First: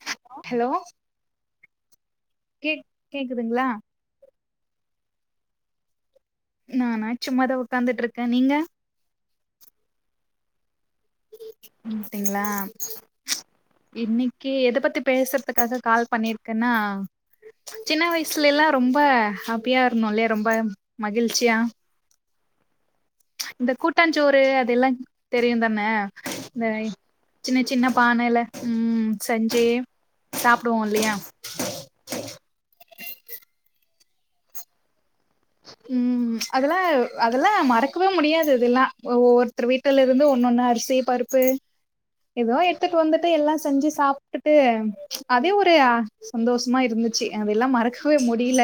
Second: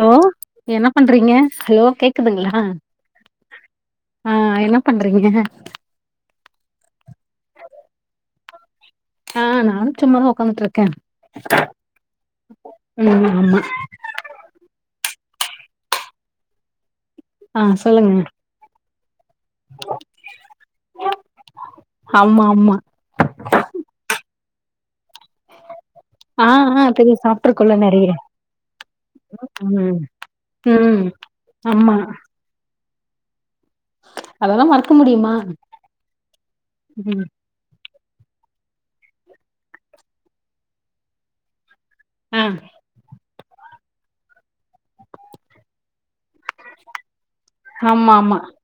hello hello என்ன பண்றீங்க hello கேக்குதுங்களா கேக் கேக்குதுங்களா ஆஹ் என்ன பண்றீங்க நானா சும்மாதான் உக்கார்ந்துட்டுருக்கேன் நீங்க ஆஹ் நானும் சும்மா உக்கார்ந்துட்டுருக்கேன் அப்டிங்களா ம் ஆமா இன்னைக்கு எதை பத்தி பேசுறதுக்காக கால் பண்ணிருக்கேன்னா ஆ சின்ன சொல்லுங்க வயசுல எல்லாம் ரொம்ப ஹாப்பியா இருந்தோம்ல்லையா ரொம்ப மகிழ்ச்சியா ஆமா ஆமா அதெல்லாம் தெரியும் தானே ஆ இந்த ஆ தெரியு சின்ன சாப்ட்ருக்கோல சின்ன நெறைய பானைல ம் செஞ்சு ம் சாப்டுவோ ம் இல்லையா அம்மா அதெல்லா மறக்க முடியுமா ம் அதெல்லா ம் அதெல்லா மறக் க்கவே முடியாது இதெல்லா ஒவ்வொருத்தரு வீட்டுல இருந்து ஒன்னு ஒன்னா அரிசி பருப்பு ஆ எதோ எட்த்துட்டு வந்துட்டு எல்லா செஞ்சு சாப்ட்டுட்டு அதே ஒரு ஆ சந்தோசமா இருந்துச்சு அதெல்லா ஆமா மறக்கவே ஆமா முடியில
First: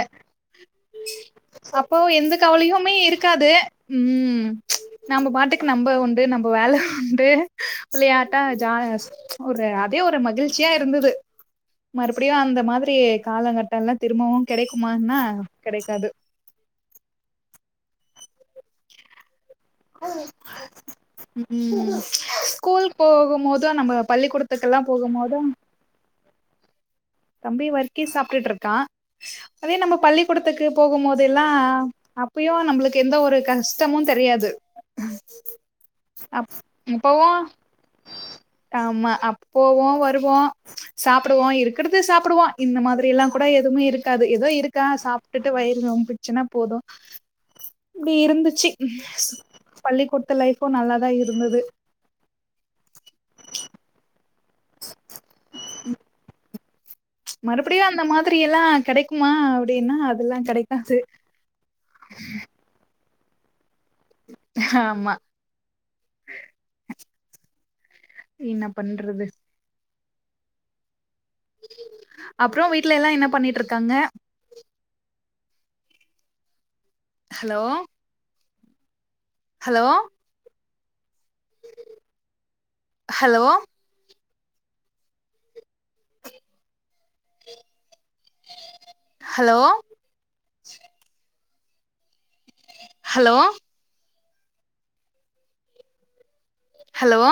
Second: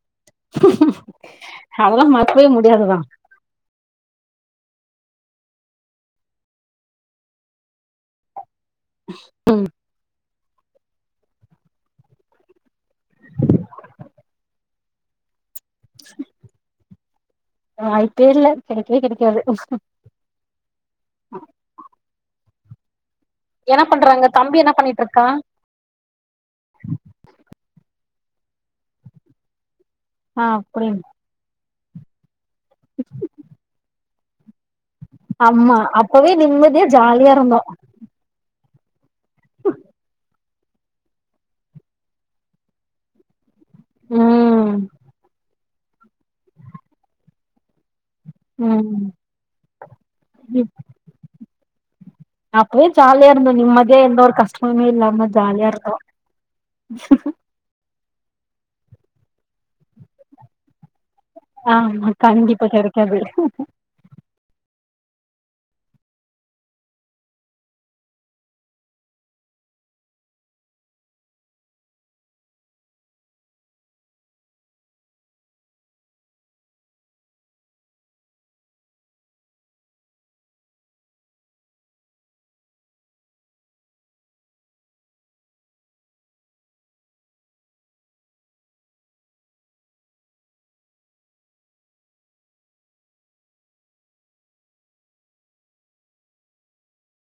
அப்போ அதெல்லா எந்த மறக்கவே கவலையுமே முடியாதுதா இருக்காது ம் நம்ப பாட்டுக்கு நம்ப உண்டு நம்ப வேல உண்டு விளையாட்டா யாஸ் ம் ஒரு அதே ஒரு மகிழ்ச்சியா இருந்தது மறுபடியு அந்த மாதிரி காலங்கட்டலா திரும்பவு கெடைக்குமான்னா கெடைக்காது வாய்ப்பே இல்ல கெடைக்கவே கெடைக்காது ம்ம் என்ன பண்றாங்க தம்பி என்ன போகும் பண்ணிட்ருக்கா போது தம்பி வர்க்கி சாப்ட்டுட்ருக்கா அதே நம்ம ஆ பள்ளிக்கூடத்துக்கு அப்டின் போகும் போதெல்லா அப்பயு நம்பளுக்கு எந்த ஒரு கஷ்டமு தெரியாது ஆமா அப்பவே நிம்மதியா அப்பவு ஜாலியா இருந்தோ ஆமா அ போவோ வருவோ சாப்டுவோ இருக்கிறது சாப்டுவோ இந்த மாதிரியெல்லா கூட எதுவுமே இருக்காது எதோ ம் இருக்கா சாப்ட்டுட்டு வயிறு நொம்புச்சுன்னா போது இப்டி இருந்துச்சு ம் பள்ளிக்கூட்த்து லைஃபு நல்லாதா இருந்தது அப்பவே ஜாலியா இருந்தோ நிம்மதியா எந்த ஒரு கஷ்டமே இல்லாம ஜாலியா இருந்தோ மறுபடியு அந்த மாதிரியெல்லா கெடைக்குமா அப்டின்னா அதெல்லா கெடைக்காது ஆமா கண்டிப்பா கெடைக்காது ஆமா என்ன பண்றது அப்றோ வீட்ல எல்லா என்ன பண்ணிட்ருக்காங்க hello hello hello hello hello hello